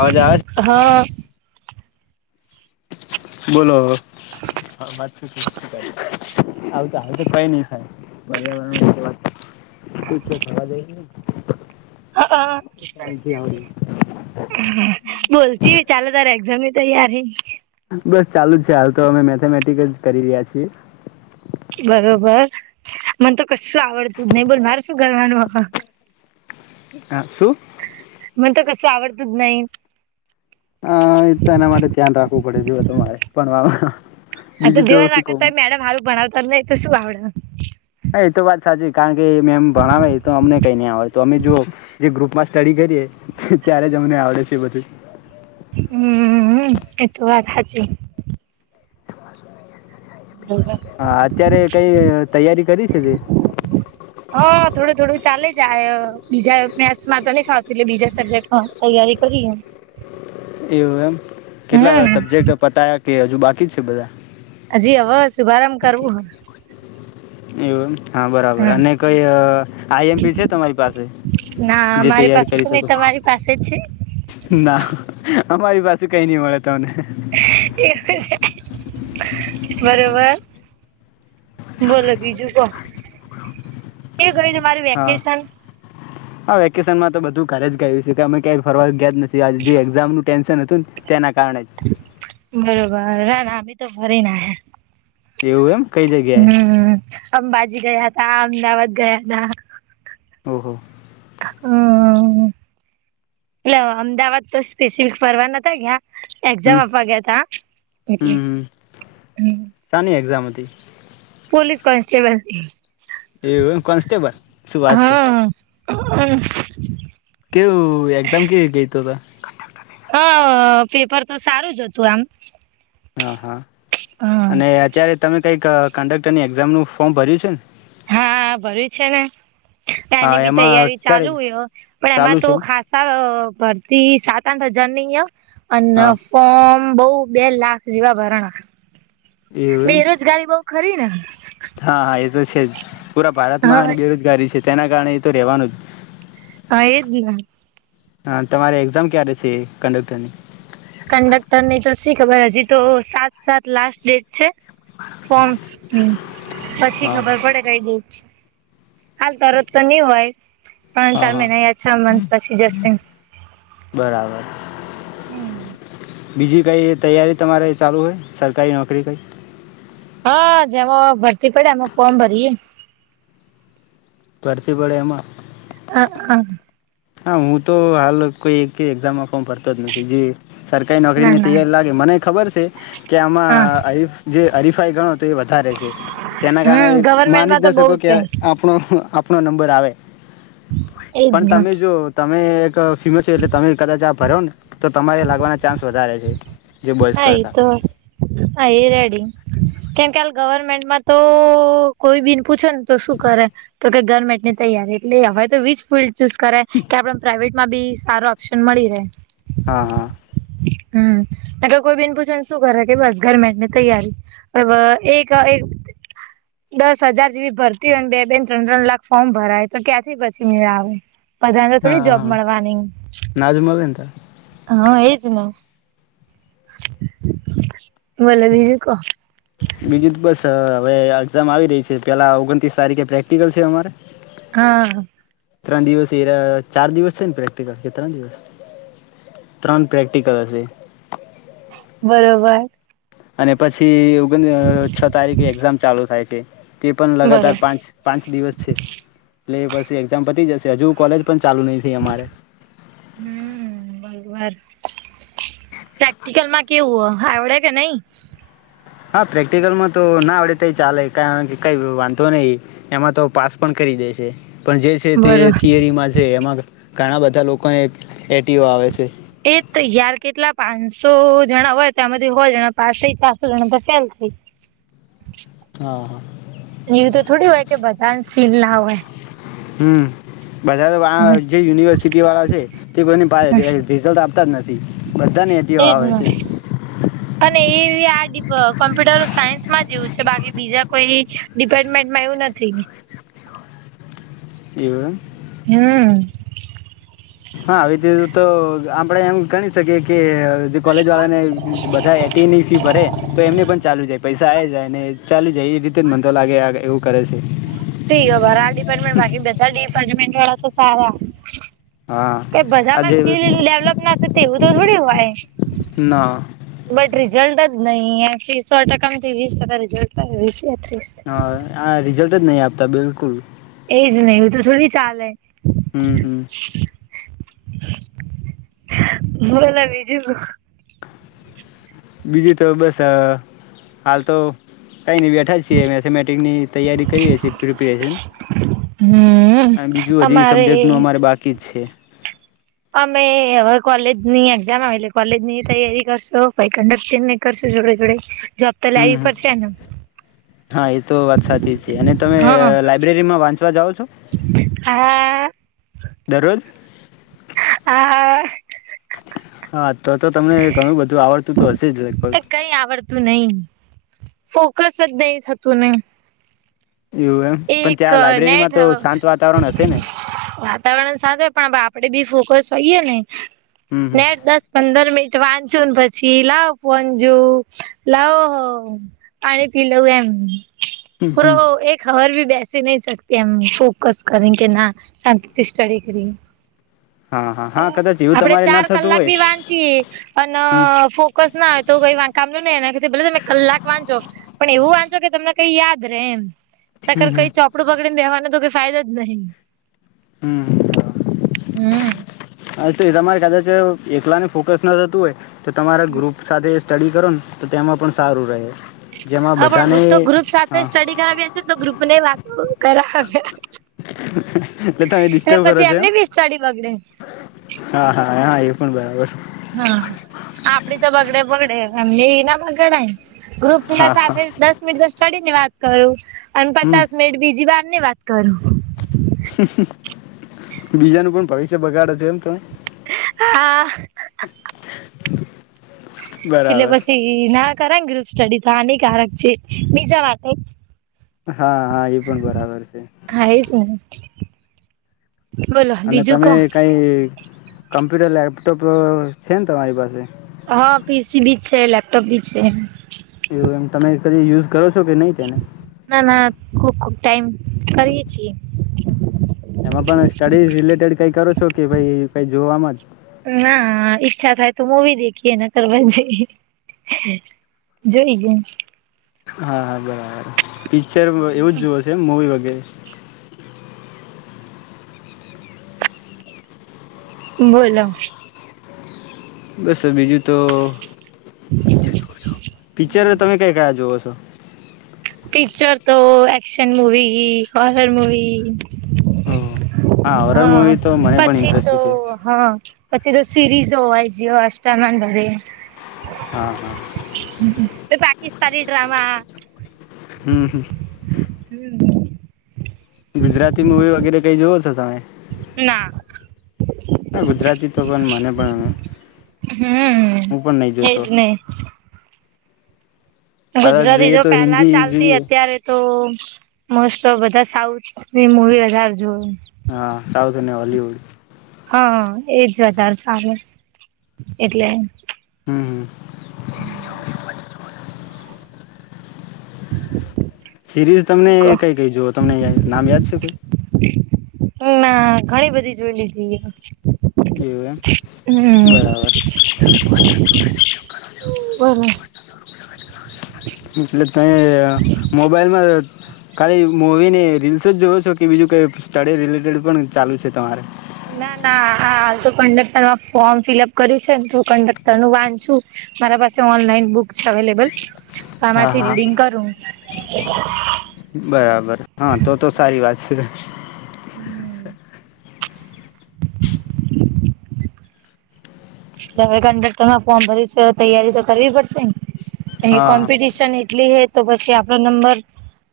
અવાજ આવે છે? હા બોલો અવે [unintelligible] આવુ તો આવુ તો કાય નહી થાય પર્યાવરણ વાત હા બોલચ ચાલે તાર એઝામ [inaudible] તૈયારી. બસ ચાલુ જ છે હાલ તો અમે મેથેમેટિક જ કરી રહ્યા છીએ. બરોબર મને તો કશું આવડતું જ નહી બોલ મારે શું કરવાનું હવે. શું. મને તો કસું આવવડતું જ નહી. હા એ તો એના માટે ધ્યાન રાખવું પડે જોુએ તમારે. પણવા આ તો દેવાન રાખાતોય મેડમ હારું ભણવતા નઈ તો શું આવડે. એ તો વાત સાચી કારણ કે મેમ ભણાવે તો અમને કઈ નં આવેય તો અમે જોઓ જે ગ્રુપમાં સ્ટડી કરીએ ત્યારે જ અમને આવડે છે બધું. હમ એ તો વાત હજી હા અત્યારે કઈ તૈયારી કરી છે તે હા થોડું થોડું ચાલે જ. બીજા મેથમાં તો નહી ખાવતું એટ બીજા સબ્જેક્ટમાં તૈયારી કરી. એવું એમ કેટલા સબ્જેક્ટ પતાયા. કે હજુ બાકી જ છે બધા. હજી હવે શુભારંભ કરવું એવું. હા બરાબર અને હ કઈ આઈ એમપી છે તમારી પાસે ના જે મારી તૈયાર પાસે તો કરી નહી શકો તમારી પાસે છે ના. અમારી પાસે કઈ નહીં મળે. ત અને. બરોબર બોલો બીજું કો. તમારું હા વેકેશન? હા વેકેશન માં તો બધું ઘરે જ ગયું છે કે અમે કઈ ફરવા ગયાજ નથી. જે એક્ઝામ નનું ટેન્ [inaudible] બરોબર રા [unintelligible] મી તો ભરીને આયા જ એવું એમ કઈ જગ્યાએ હમ અંબાજી ગયા હતા. ત અમદાવાદ ગયા હતા. ઓહ. હમ એટલે અમદાવાદ તો સ્પેસિફિક ફરવા નતા ગયા. એક્ઝામ હમ આપવા ગયા ત હ. હમ હમ શાની [inaudible] પોલીસ કોન્સ્ટેબલ એવું એમ કોન્સ્ટેબલ શું વાત છે. [unintelligible] કેવું એક્ઝામ કેવી ગય તો ત હ પેપર તો સારું જ હતું આમ હા હા અને અત્યારે તમે કઈક કંડક્ટર ની એક્ઝામ નું ફોર્મ ભર્યું છે ને હા ભર્યું છે ને હા એની બી એમાં તૈયારી ક્યારે ચાલુ હોય પણ ચાલુ એમાં તો છે ખાસા ભરતી સાત આઠ હજારની અને હા ફોમ બહ બે લાખ જેવા ભરાણા એવું એમ બેરોજગારી બઉ ખરી ને હા હા એ તો છે જ પુરા હા ભારતમાંને બેરોજગારી છે તેના કારણે એ તો રહેેવાનું જ હા એજ ને હ તમારી એક્ઝામ ક્યારે છે કંડક્ટરની કંડક્ટર ની તો શી ખબર હજી તો સાત સાત લાસ્ટ ડેટ છે ફોર્મની પછી હા ખબર પડે કઈ ડેટ હાલ તરત તો નઈ હોય ત્રણ હા ચાર હા મહિના યા છ મથ પછી જશે બરાબર હમ્મ બીજી કંઈ તૈયારી તમારે ચાલુ હોય સરકારી નોકરી કંઈ હા જેમાં ભરતી પડે એમાં ફોર્મ ભરીએે ભરતી પળે એમાં હ હ હા હું તો હાલ કોઈ એકે એઝામ ફોર્મ ભરતો જ નથી જે સરકારી ના નોકરીની ના તૈયારી લાગે મને ખબર છે કે આમાં હા હરીફાઈ ગણત તો એ વધારે છે તેના કારણે હમ ગવર્મેન્ટમાં માની જ તો ન બઉ શકો કે આપણો આપડો આપનો નંબર આવે પણ એજને તમે જો તમે એક ફેમેલ છો એટલે તમે કદાચ આ ભરોને તો તમારે લાગવાના ચાન્સ વધારે છે જે હ બોઈસ કરતા તો હા એ રેડી કેમ કાલ ગવર્મેન્ટમાં તો કોઈ બીન પૂછો ને તો શું કરે તો કે ગવર્મેન્ટની તૈયારી એટલે હવે તો વીજ ફિલ્લડ ચૂઝ કરે કે આપડે પ્રાઈવેટ માં બી સારો ઓપ્શન મળી રહે હા હા હમ ત કોઈ બેન પૂછેને શું કર કે બસ ગરમેન્ટની તૈયારી એક દસ હજાર જેવી ભરતી હોય બે બેન ત્રણ ત્રણ લાખ ફોર્મ ભરાય તો ક્યાંથી પછી મે આવે બધા તો હા થોડી જોબ હા મળવાની ના જ મળે ને ત હા એજ ને ભલે બીજું કો બીજું બસ હવે એક્ઝામ આવી રહી છે પેલા ઓગણત્રીસ તારીખે પ્રેક્ટિકલ છે અમારે હા ત્રણ દિવસ એ ચાર દિવસ છે ને પ્રેક્ટિકલ કે ત્રણ દિવસ ત્રણ પ્રેક્ટિકલ હશે બરોબર અને પછી ઓગ છ તારીખે એક્ઝામ ચાલુ થાય છે તે પણ બરોબર. લગાતાર પાંચ પાંચ દિવસ છે એટલે પછી એક્ઝામ પતી જશે હજુ ક કોલેજ ચાલુ નહી થઈ અમારે પ્રેક્ટિકલ માં કેવું હો આવડે કે નહી હા પ્રેક્ટિકલમાં તો ના આવડે તો ચાલે કારણ કે કઈ વાંધો નહીં એમાં તો પાસ પણ કરી દે છે પણ જે છે તે બરોબર. થિયરીમાં છે એમાં ઘણા બધા લોકોને એટ એ તૈયાર કેટલા પાંસો [unintelligible] હા હા એ તો થોડી હોય કે બધા સ્ટીલ ના હોય હું બધા વા જે યુનિવર્સિટી વાળા છે તે કોઈનેસે રિઝલ્ટ આપતા જ નથી બધાને એટીવા એજ આવે ને છે અને એ આ કોમ્પ્યુટર સાયન્સમાં જ એવું છે બાકી બીજા કોઈ ડિપાર્ટમેન્ટમાં એવું નથી [unintelligible] હમ હા આવી તીધું તો આપડે એમ ગણી શકીએ કે અજી કોલેજ વાળા ને બધા એટી ની ફી ભરે તો એમને પણ ચાલુ જાય પૈસા આ જાય ને ચાલી જાય એ રીતે જ મંદતો લાગે આ એવું કરે છે [unintelligible] બળા તો સારા હા કઈ બધા માં આજે સ્કીલ એલું ડેવલપ ના થતી હોય તો થોડી હોય ના બટ રિઝલ્ટ નહી એથી સો ટકામાં વીસ ટકા રિઝર્તાસ હ હ રિઝલ્ટ નહી આપતા બિલકુલ એજ ને હ તો થોડી ચાલ હ હું હું [unintelligible] બીજું તો બસ હાલ તો કઈ નહી બેઠા છીએ મેથેમેટિકની તૈયારી કરીએ છીએ પ્રિપેરેશન હમ બીજું હજી અમારે સબ્જેક્ટ નું અમારે બાકી જ છે. અમે હવે કોલેજની એક્ઝામ આવે કોલેજની તૈયારી કરશો કંક કરશો જોડે જોડે જોબ તો હમ્મ લાવવી પડશે ને હમ હા એતો વાત સાચી છે અને તમે હા લાઈબ્રેરીમાં વાંચવા જાઓ છો. આ દરરોજ. આ હા તો તો તમને ઘણું બધું આવડતું તો હશે જ લગભગ. કઈ આવડતું નહી ફોકસ જ નહી થતું નને. એવું એમ પણ એક ત્યાં લાઈબ્રેરીમાં નેઠ તો શાંત વાતાવરણ હશે ને વાતાવરણ સાથે પણ આપડે બી ફોકસ સહી એને. હમ ને દસ પંદર મિનિટ વાંધ પછી લાવ પંજું લાવ પાણી પી લઉ એમ. હમ્મ હમ્મ. ભી બેસી નહી શકતીમ ફોકસ કરે કે ના શાંત સ્ટડી કરીએ. હા હા હા કદાચ એવું આપડે તમારે ના ચાર થતું કલાક હોય ભી વાંચીએ અને હમ ફોકસ ના હોય તો કઈ વાકામ ન નને ભ તમે કલાક વાંચો પણ એવું વાંચ કે તમને કઈ યાદ રે એમ. તર હમ હમ કઈ ચોપડું બગડીનેવાનું તો કે ફાયદ જ નહી. હમ્મ તો. હમ્મ. હા તો એ તમારે કદાચ એકલાને ફોકસ ના થતું હોય તો તમારા ગ્રુપ સાથે સ્ટડી કરો ને તો તેમાં પણ સારું રહે. જેમાં હા પણ બધાને હું તો ગ્રુપ સાથે હા સ્ટડી કરાવ્યા છ ને તો ગ્રુપ ને વાત કર [inaudible] એટલે તમે ડિસ્ટર્બ કરો છોમ એમની બી સ્ટડી બગડે હા હા આવ પણ બરાબર. હા આપ આપડી તો બગડે બગડે એમી ના બગડા ગ્રુપ તુલા હા સા હા દસ મનિટ ચડીની વાત કરું. અને હમ પચાસ મિનિટ બીજી વાર ધન્ય વાત કરો. [inaudible] બીજાનું પણ ભવિષ્ય બગાડે જ જેમ ત હા એટલે બસ એ ના કરે ને ગ્રુપ સ્ટડી તો હાનિકારક છે બીજા માટે હા હા એ પણ બરાબર છે. હા એજ ને બોલો અને બીજું તમે કો કઈ કમ્પ્યુટર લેપટોપ છે ને તમારી પાસે. હા પીસી ભી છે લેપટોપ ભી છે. એ એમ તમે કદી યુઝ કરો છો કે નહીં તેને ના ના ખુબ ખુબ ટાઈમ કરએ છીએ. એમાં પણ સ્ટડી રિલેટેડ કઈ કરો છો કે પહી કઈ જોવાવામાં જ ના ઈચ્છા થાય તો મુવી દેખીએને તરબઈ જોઈ ગમ. હા હા બરાબર પિક્ચર એવું જ જોવે છે મુવી વ [inaudible] બોલો. બસ બીજું તો પિક્ચર તમે કઈ કયા જોવો છો? પિકચર તો એક્શન મૂવી હોરર મૂવી ઓહ હોરર હા મૂવી તો મને પણ પછી તો ઇન્ટરેસ્ટ છે હા. પછી તો સિરીઝ જોવાય જીઓ હોસ્ટરના જોડે. હા હા કિસ્તાની ડ્રામા. હમ હ. [inaudible] ગુજરાતી મૂવી વગેરે કઈ જોવો છો તમે. ના હા ગુજરાતી તો પણ મને પણ હમ હું પણ નહી એજ જોતો ને. કદાચ ગુજરાતી જોઈએ જો તો પેલા હિન્દી ચાલતી જોઈએ અત્યારે તો મોસ્ટ ઓફ બધા સાઉથની મુવી હજાર જોય. હા સાઉથ અને વોલીવુડ. હા એજ વધારે સારું એટલે હમ હ. હમ. સિરીઝ તમને બીજું કો કઈ કઈ જોુઓ તમને નામ યાદ છે કોઈ ના ઘણી બધી જોઈ લીધી એવું એ હમ બરાબર બરોબર એટલે તમે મોબાઈલમાં ખાલી મૂવીને રીલ્સ જ જોવ છો કે બીજું કઈ સ્ટડી રિલેટેડ પણ ચાલુ છે તમારે ના ના હાલ તો કંડક્ટર માં ફોર્મ ફિલઅપ કર્યું છે ને તો કંડક્ટર નું વાંધ છુ મારા પાસે ઓનલાઈન બુક છે અવેલેબલ તો હા આમાંથી હા રીડિંગ કરું [inaudible] બરાબર હા તો તો સારી વાત છે તે હમ હવે કંડક્ટરમાં ફોર્મ ભર્યું છે તૈયારી તો કરવી પડશે એ હા કોમ્પિટિશન એટલી હ તો પછી આપડો નંબર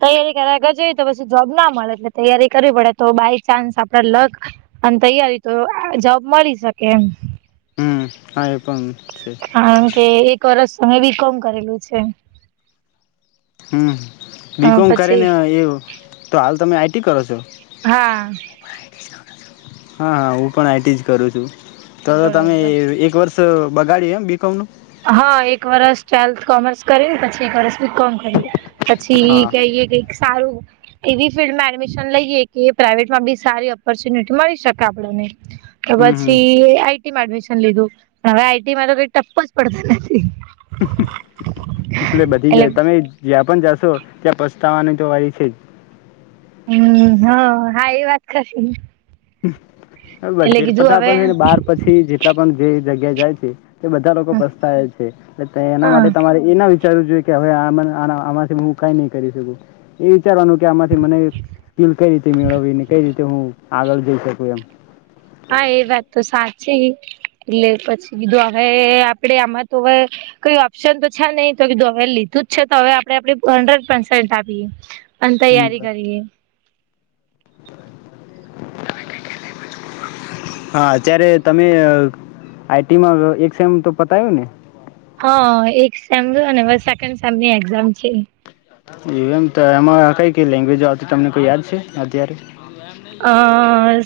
તૈયારી કર જવી તો પછી જોબ ના મળે એટલે તૈયારી કરવી પડે તો બાય ચાન્સ આપડે લક અને તૈયારી તો જોબ મળી શકે હમ હા એ પણ છે કારણ કે એક વરષ તમે બી કોમ કરેલું છે હમ બીકોમ કરે પછી ને એ તો હાલ તમે આઈ એ કર છો હા હા હા હું પણ આઈટી જ કરું છું તો તમે બરોબર એક વર્ષ બ બગાડી એમ બી કઉુંનું. હા એક વરસ ટ્વેલ્થ કોમર્સ કર પછી એક વર્સ બી કોમ કર પછી એ હા કઈ કઈ સારું એવી ફિલ્ડમાં એડમિશન લઈએ કે પ્રાઇવેટમાં બી સારી ઓપોર્ચ્યુનિટી મળી શકે આપણને તો હમ હમ પછી આઈ એડમિશન લીધું હવે આઈટીમાં તો ક ટપ્પ પતાના છેી એટલે બધી જાય તમે પણ જાશો ત્યાં પછતાવાની તો વાળ છે જ હમ હ હા એ વાત કરી હમ હજેરપટા પણ છે ને બાર પછી જેટલા પણ જે જગ્યા જાય છે કે બધા લોકો પસ્તાય છે એટ એના હા માટે તમારે એના વિ વિચારવું જોઈએ કે હવે આમાંથી હું કઈ નહી કરી શકું એ વિચારવાનું કે આમાંથી મને સ્કીલ કઈ રીતે મેળવીને કઈ રીતે હું આગળ જઈ શકું એમ પી એટલે પછીધું હવે આપડે આમાં તો હવે કઈ ઓપ્શન તો છે નહીિ તોધ હવે લીધું જ છે તો હવે આપણેે આપે હંડ્રેડ પસેન્ટ આપીએ અને એમ. તૈયારી કરીએ [inaudible] હા અત્યારે તમે આઈ ટી માં એક સેમ તો પતાયું ને હા એક [unintelligible] છે એમ તો એમાં કઈ કઈ લેંગ્વેજો આવતી તમને કોઈ યાદ છે અત્યારે અ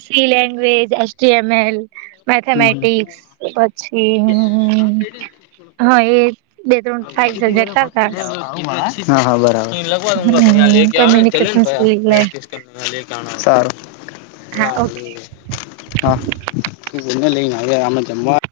C [unintelligible] S T M L હમ હમ મેથેમેટિક્સ પછી હમ્મ હ એ બે ત્રણ [unintelligible] [unintelligible] સારુ [unintelligible] હમ કમ્યુનિકેશન સ્કીલ ને હા ઓકે હા [inaudible] લઈને આવે અમે જમવા